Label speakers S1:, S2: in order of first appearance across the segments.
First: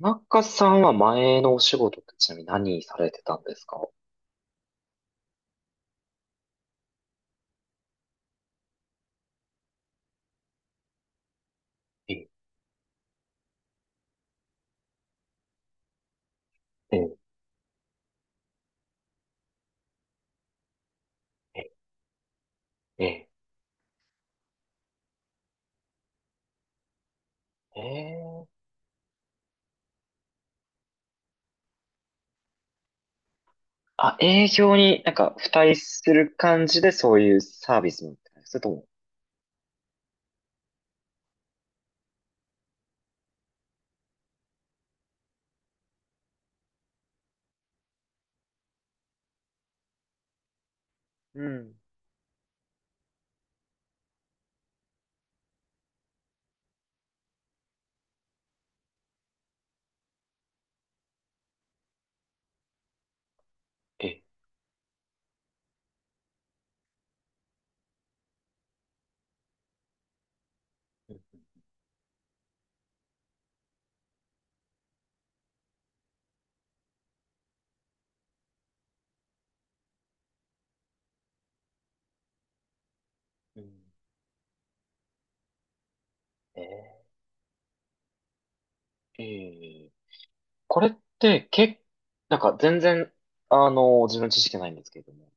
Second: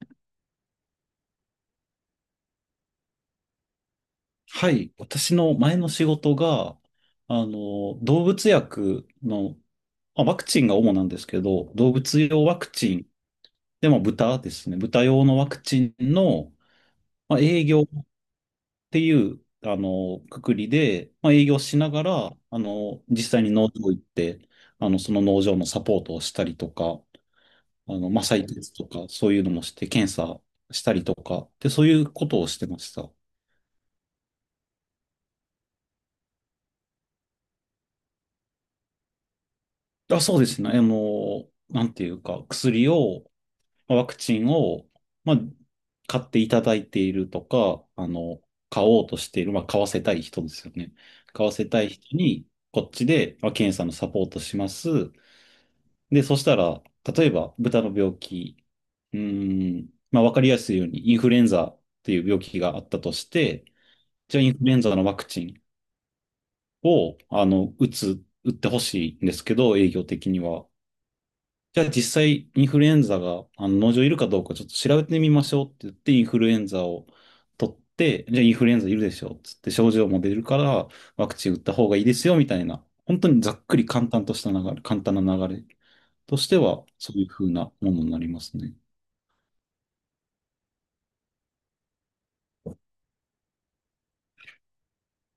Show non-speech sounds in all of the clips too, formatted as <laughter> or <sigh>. S1: 田中さんは前のお仕事ってちなみに何されてたんですか？
S2: はい。私の前の仕事が、動物薬の、ワクチンが主なんですけど、動
S1: え、
S2: 物用ワクチン、でも豚ですね。豚用のワクチンの、
S1: え、え
S2: 営業っていう、くくりで、営業
S1: え、
S2: しながら、
S1: え
S2: 実
S1: え、
S2: 際に農場行って、その農場のサポートをしたりとか、
S1: ええ。
S2: 採血とか、そういうのもして、検査したりとか、で、そういうことをしてました。
S1: あ、営業になんか付帯する感じでそういうサービスみたいな。それとも、
S2: あ、そうですね。なんていうか、薬を、ワクチンを、まあ、買っていただいているとか、買おうとしている、買わせたい人ですよね。
S1: う
S2: 買わせ
S1: ん。
S2: たい人に、こっちで、検査のサポートします。で、そしたら、例えば、豚の病気、わかりやすいように、インフルエンザっていう病気があったとして、
S1: ええ、
S2: じゃあ、インフルエンザのワクチンを、打ってほしいんですけど、営業的には。じゃあ実際インフルエンザがあの農場いるかどうかちょっと調べてみましょうって言ってインフルエンザを取って、じゃあインフルエンザいるでしょっつって症状も出るからワクチン打った方がいいですよみたいな、本当にざ
S1: う
S2: っ
S1: ん、
S2: くり簡単とした流れ、簡単な流れとして
S1: え
S2: は
S1: え、
S2: そういう風なものになりますね。
S1: ええ、これって、け、なんか全然、自分の知識ないんですけれども、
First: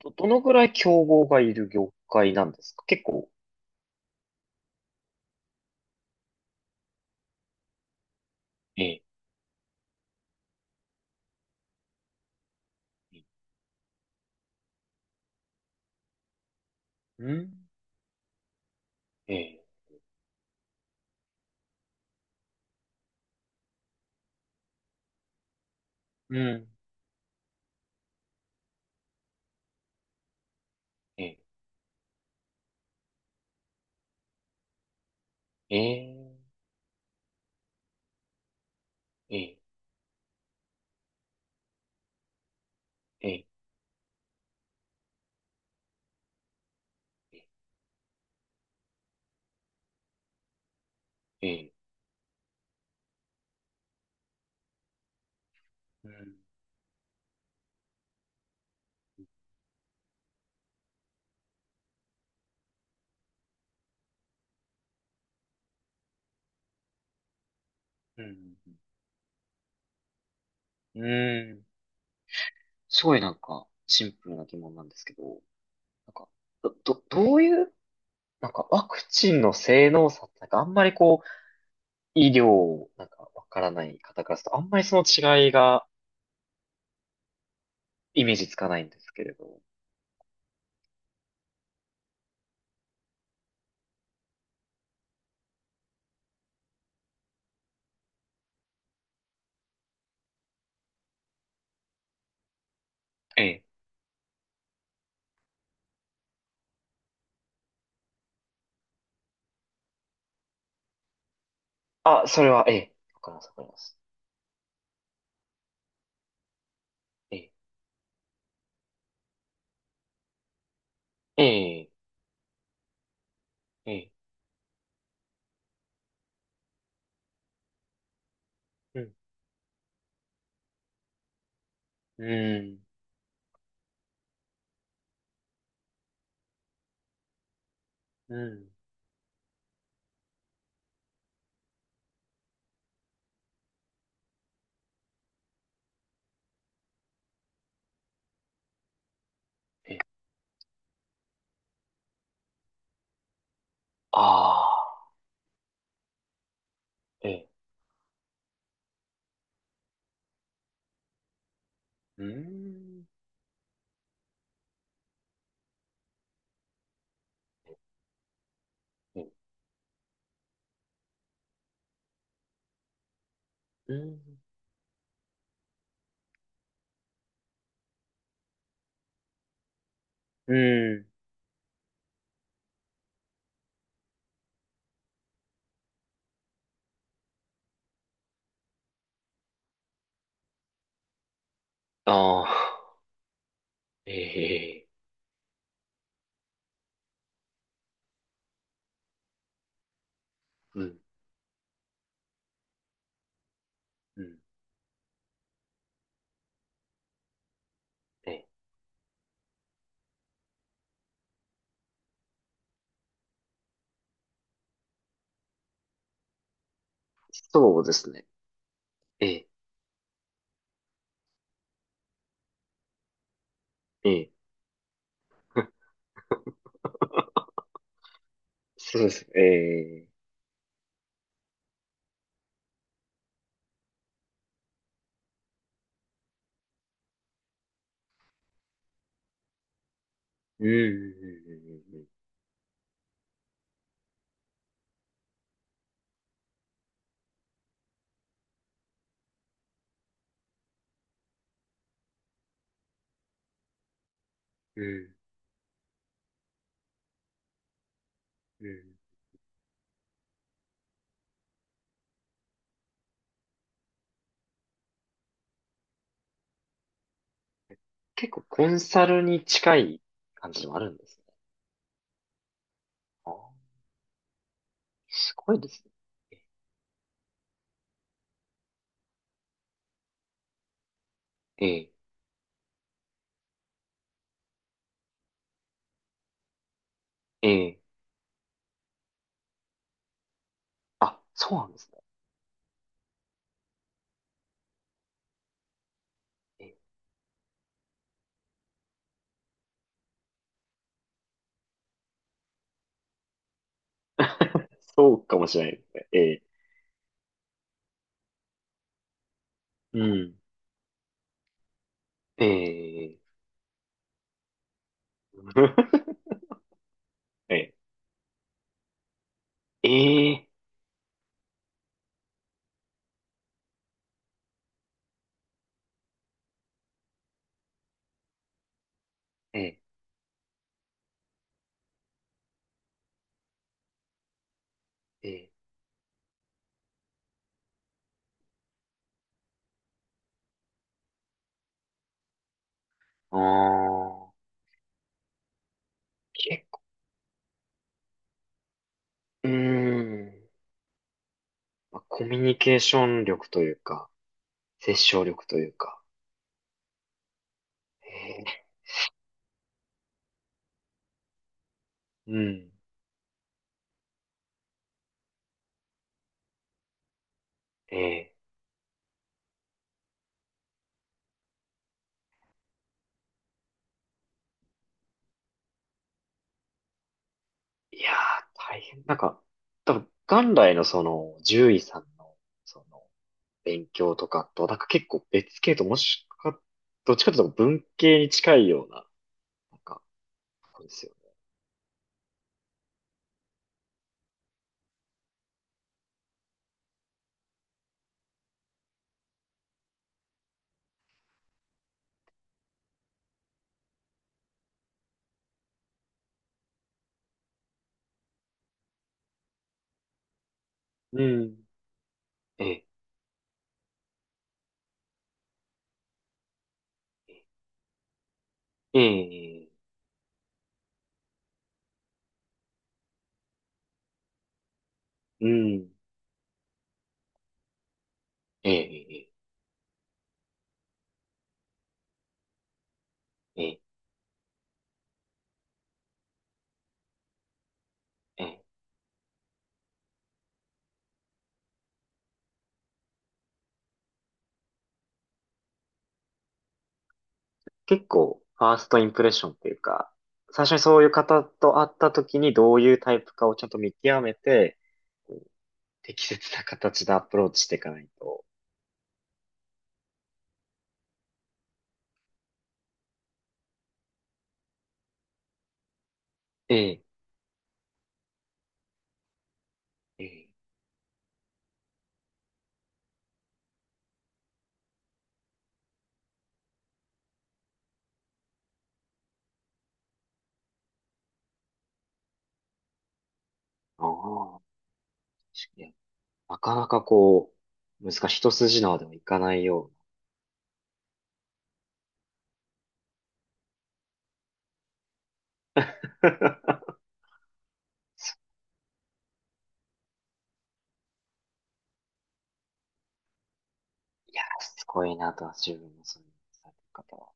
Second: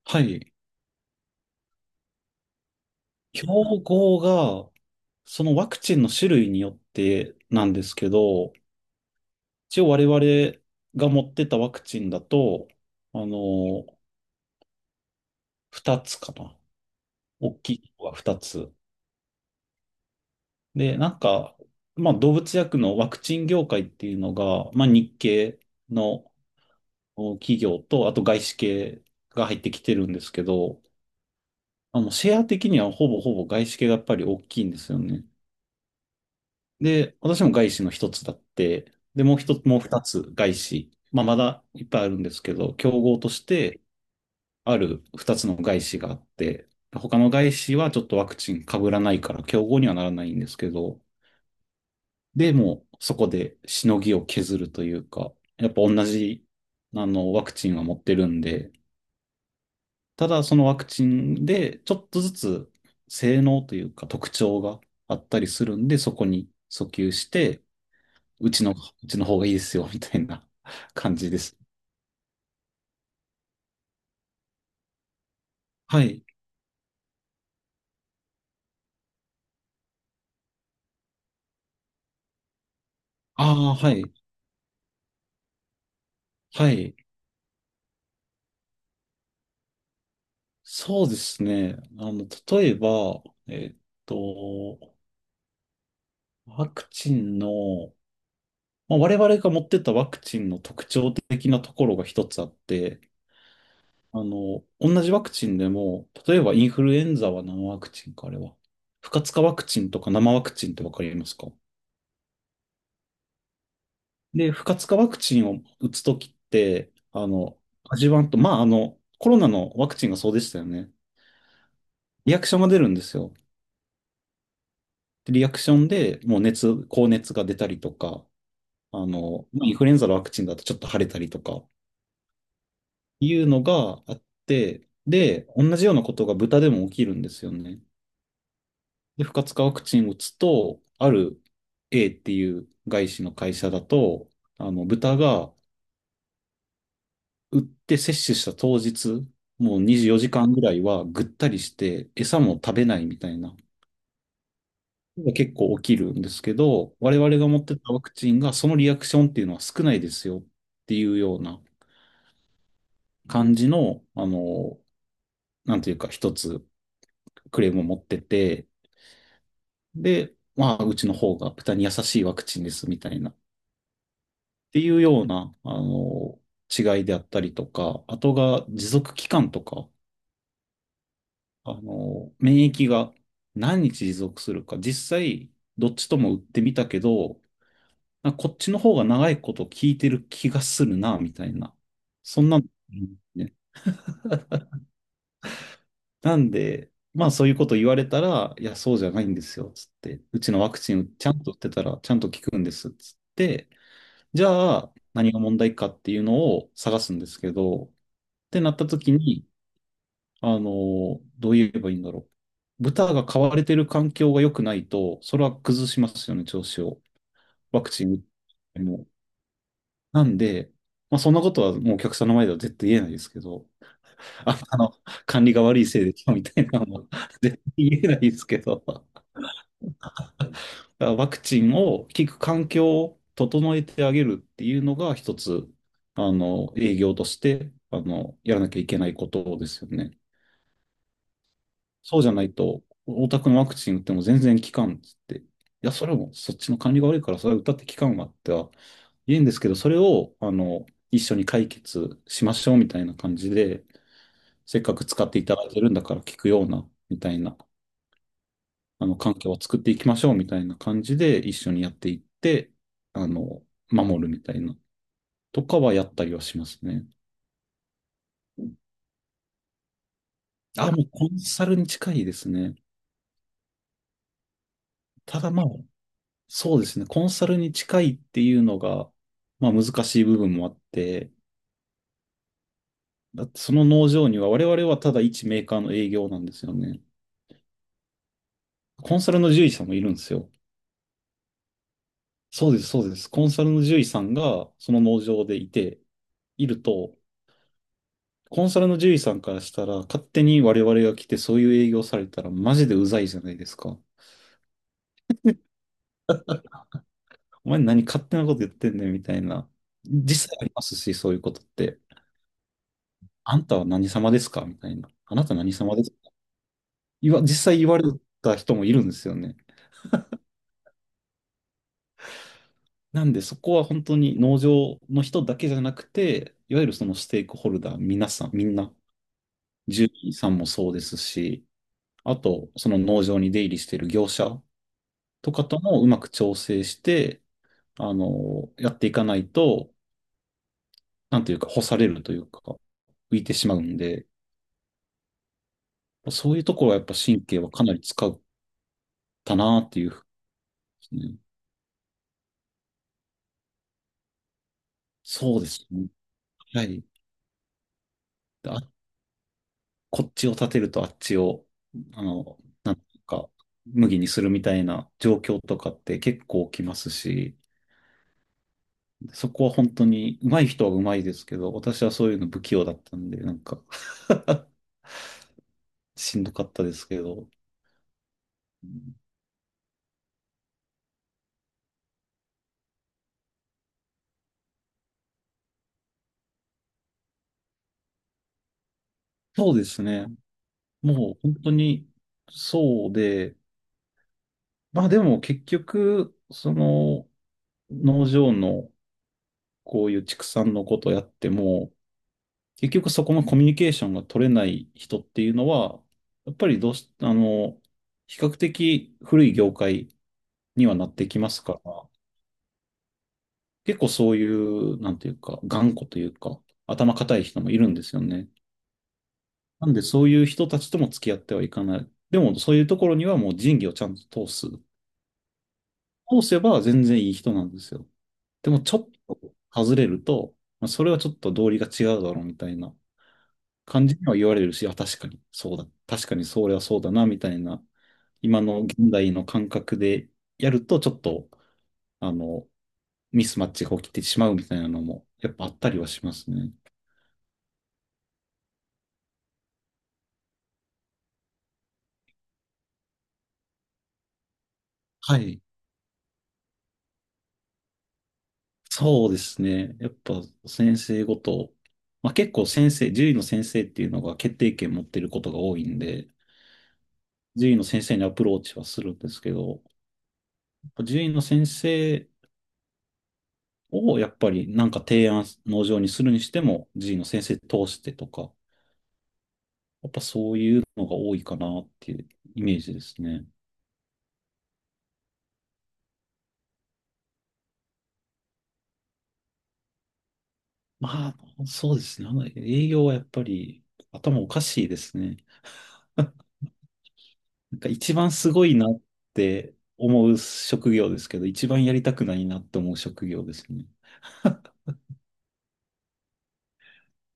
S1: ど、
S2: は
S1: どの
S2: い。
S1: ぐらい競合がいる業界なんですか、結構。
S2: 標語がそのワクチンの種類によってなんですけど、
S1: ええ、
S2: 一応我々が持ってたワクチンだと、あの、2つかな。
S1: う
S2: 大
S1: ん。
S2: きいのが2つ。
S1: ええ、
S2: で、なんか、動物薬のワクチン業界っていうのが、日系の
S1: うん。
S2: お企業と、あと外資系が入ってきてるんですけど、
S1: ええ、
S2: シェア的にはほぼほぼ外資系がやっぱり大きいんですよね。
S1: ええ、
S2: で、私も外資の一つだって、で、も
S1: え
S2: う一
S1: え、
S2: つ、もう二つ外資。まだいっぱいあるんですけど、競合
S1: え
S2: とし
S1: え、
S2: てある二つの外資があって、他の
S1: え
S2: 外資はちょっとワクチン被らないから競合にはならないんですけど、
S1: え。
S2: で、もうそこでしのぎを削るというか、やっぱ同
S1: うん、
S2: じ、ワクチンは持ってるんで、ただそのワクチンでちょっとずつ性能というか特徴があったりするんで、そこに訴求して、
S1: うん、
S2: うちの、うちの方がいいですよ、みたいな <laughs>
S1: うん。
S2: 感じで
S1: う
S2: す。
S1: ん。すごい、なんか、シンプルな疑問なんですけど、な
S2: は
S1: ん
S2: い。
S1: か、ど、ど、どういう、なんかワクチンの性能差ってなんかあんまりこう、医療、なんかわから
S2: ああ、
S1: な
S2: は
S1: い
S2: い。
S1: 方からすると、あんまりその違いが
S2: はい。
S1: イメージつかないんですけれど。
S2: そうですね。例えば、と、ワクチンの我々が持ってたワクチンの特徴的なところが一つあって、
S1: ええ。
S2: 同じワクチンでも、例えばインフルエンザは何ワクチンか、あれは。不活化ワクチンとか生ワクチンってわかりますか？
S1: あ、それは、ええ。わかります、わかります。
S2: で、不活化ワクチンを打つときって、
S1: ええ。
S2: 味わんと、コロナのワクチンがそうでしたよね。
S1: ええ、
S2: リアクションが出るんですよ。
S1: ええ。
S2: でリアクションでもう熱、高熱が出たりとか、
S1: うん、
S2: まあインフルエンザのワクチンだとちょっと腫れたりとか、
S1: うん、
S2: いうのがあって、で、同じようなことが豚でも起きるんですよね。
S1: うん。
S2: で、不活化ワクチンを打つと、ある A っていう外資の会社だと、豚が打って接種した当日、もう
S1: え
S2: 24
S1: え。
S2: 時間ぐらいはぐったりして、餌も食べないみたいな、
S1: ああ、
S2: 結構起きるんですけど、我
S1: え
S2: 々が
S1: え。
S2: 持ってたワクチンがそのリアクションっていうのは少ないですよっていうような
S1: うーん。
S2: 感じの、なんていうか一つクレームを持ってて、
S1: ええ。
S2: で、うちの方が豚に優しいワクチンですみたいな、っ
S1: うーん。
S2: ていうような、違いであったりとか、あとが持続期間とか、
S1: うん。
S2: 免疫が何日持続するか、実際、どっちとも打ってみたけど、なんかこっちの方が長いこと聞いてる気がするな、みたいな。そ
S1: あ
S2: んなの、
S1: あ。
S2: うんね。
S1: ええ、
S2: なんで、まあそういうこと言われたら、いや、そうじゃないんですよ、つって。うちのワク
S1: う
S2: チ
S1: ん、
S2: ンちゃんと打ってたら、ちゃんと効くんです、つって。
S1: うん、
S2: じゃあ、何が問題かっていうのを探すんですけど、っ
S1: ええ、
S2: てなった時に、どう言えばいいんだろう。豚が飼われてる環境が良くないと、それは崩しますよね、調子を。
S1: そ
S2: ワ
S1: う
S2: ク
S1: で
S2: チ
S1: す
S2: ン打っ
S1: ね。
S2: ても。
S1: ええ、
S2: なんで、そんなことはもうお客さんの前では絶対言えないですけど、
S1: ええ、
S2: あ、管理が悪
S1: <laughs>
S2: いせいで、みたいなのは絶対言えないですけど。
S1: そうです。ええ、
S2: ワクチンを効く環境を整えてあげるっていうのが一つ、営業として、やらなきゃいけないことですよね。
S1: うん、うん、
S2: そうじゃないと、お宅のワクチン打っても全然効かんっつって。いや、それもそっちの管理が悪いから、それは打ったって効かんわっては言うんですけど、それを、一緒に解決しましょうみたいな感じで、せ
S1: う
S2: っ
S1: ん、
S2: か
S1: う
S2: く
S1: ん、
S2: 使っていただいてるんだから効くような、みたいな
S1: うん、うん。
S2: 環境を作っていきましょうみたいな感じで一緒にやっていって、あの、守るみたいな、とかはやったりはしますね。
S1: 結構コンサルに近い感じでもある
S2: あ、
S1: ん
S2: も
S1: で
S2: う
S1: すね。
S2: コンサルに近いですね。
S1: あー、す
S2: ただ
S1: ごい
S2: まあ、
S1: ですね。
S2: そうですね。コンサルに近いっていうのが、まあ難しい部分もあって、
S1: ええ、
S2: だってその農場には我々はただ一メーカーの営業なんですよね。
S1: ええ、
S2: コンサルの獣医さんもいるんですよ。
S1: あ、そうなんですね。
S2: そうです、そうです。コンサルの獣医さんがその農場でいて、
S1: え
S2: い
S1: え、
S2: ると、コンサルの獣医さんからしたら、勝手に我々が来てそういう営業されたらマジでうざいじゃないですか。
S1: そうかもしれないですね。ええ、
S2: お前何勝手なこと言ってんねんみたいな。
S1: うん、
S2: 実際ありますし、そういうことって。
S1: ええ、
S2: あんたは何様ですかみたいな。あなた何様
S1: <laughs>
S2: ですか言わ、実
S1: ええ、
S2: 際言われた人もいるんですよね。
S1: ええ、
S2: なんでそこは本当に農場の人だけじゃなくて、いわゆるそのステークホルダー、皆さん、みんな、
S1: ええ、
S2: 獣医さんもそうですし、あと、その農場に出入りしている業者
S1: ええ、
S2: とかともうまく調整して、やっていかないと、なんていうか、干されるというか、
S1: あ
S2: 浮いてしまうんで、
S1: あ、
S2: そういう
S1: 結
S2: と
S1: 構、
S2: ころはやっぱ神経はかなり使っ
S1: うー
S2: たなっていうふうで
S1: ん、
S2: すね。
S1: まあコミュニケーション力というか、殺傷力と
S2: そう
S1: い
S2: で
S1: う
S2: す
S1: か。
S2: ね。はい。
S1: え
S2: あ、こっちを立てるとあっちを、あ
S1: ー、う
S2: の、
S1: ん。
S2: なんていうか、麦にするみたいな状況とかって結構起きますし、
S1: ええ、
S2: そこは本当に上手い人は上手いですけど、私はそういうの不器用だったんで、なんか <laughs> しんどかったですけど、
S1: いやー、大変。なんか、多分、元来のその、獣医さんの、その、勉強とかと、なんか結構別系ともしか、どっちかというと文系に近いような、
S2: そう
S1: なん
S2: です
S1: か、
S2: ね。
S1: そうですよ
S2: もう本当にそうで、まあでも結局、その農場のこういう畜産のことやっても、結局そこのコミュニケーションが取れない人っていうのは、やっぱりどうし、比較的古い業界にはなっ
S1: ね。
S2: て
S1: う
S2: きます
S1: ん。
S2: から、
S1: ええ、
S2: 結構そういう、なんていうか、頑固というか、頭固い人もいるんですよね。
S1: ええ、
S2: なんでそういう人たちとも付き合ってはいかない。でもそういうところにはもう仁義をちゃんと通す。
S1: うん。
S2: 通せば全然いい人なんですよ。で
S1: え
S2: もちょっ
S1: え、
S2: と外れると、まあ、それはちょっと道理が違うだろうみたいな
S1: ええ、
S2: 感じには言われるし、あ、確かにそうだ。確かにそれはそうだな、みたいな、
S1: え
S2: 今
S1: え。
S2: の現代の感覚でやると、ちょっと、あの、ミスマッチが起きてしまうみたいなのも、やっぱあったりはしますね。
S1: 結構、ファーストインプレッションっていうか、最初にそういう方と会った時にどういうタイプかをちゃんと見極めて、
S2: はい。
S1: 適切な形でアプローチしていかないと。
S2: そうですね。やっぱ先生ごと、まあ、結構先生、獣医の先生っていうのが決定権持ってることが多いんで、
S1: ええ、
S2: 獣医の先生にアプローチはするんですけど、
S1: ええ。
S2: 獣医の先生をやっぱりなんか提案、農場にするにしても、獣医の先生通してとか、やっぱそういうのが多いかなっていうイメージですね。
S1: ああ、確かに。なかなかこう、難しい。一筋縄ではいかないよう
S2: まあ、そうですね。あの営業はやっぱり頭おかしいですね。
S1: な。<laughs>
S2: なんか一番すごいなって思う職業ですけど、一番やりたくないなって思う職業ですね。
S1: いや、すごいなとは自分もそういうされてる方は。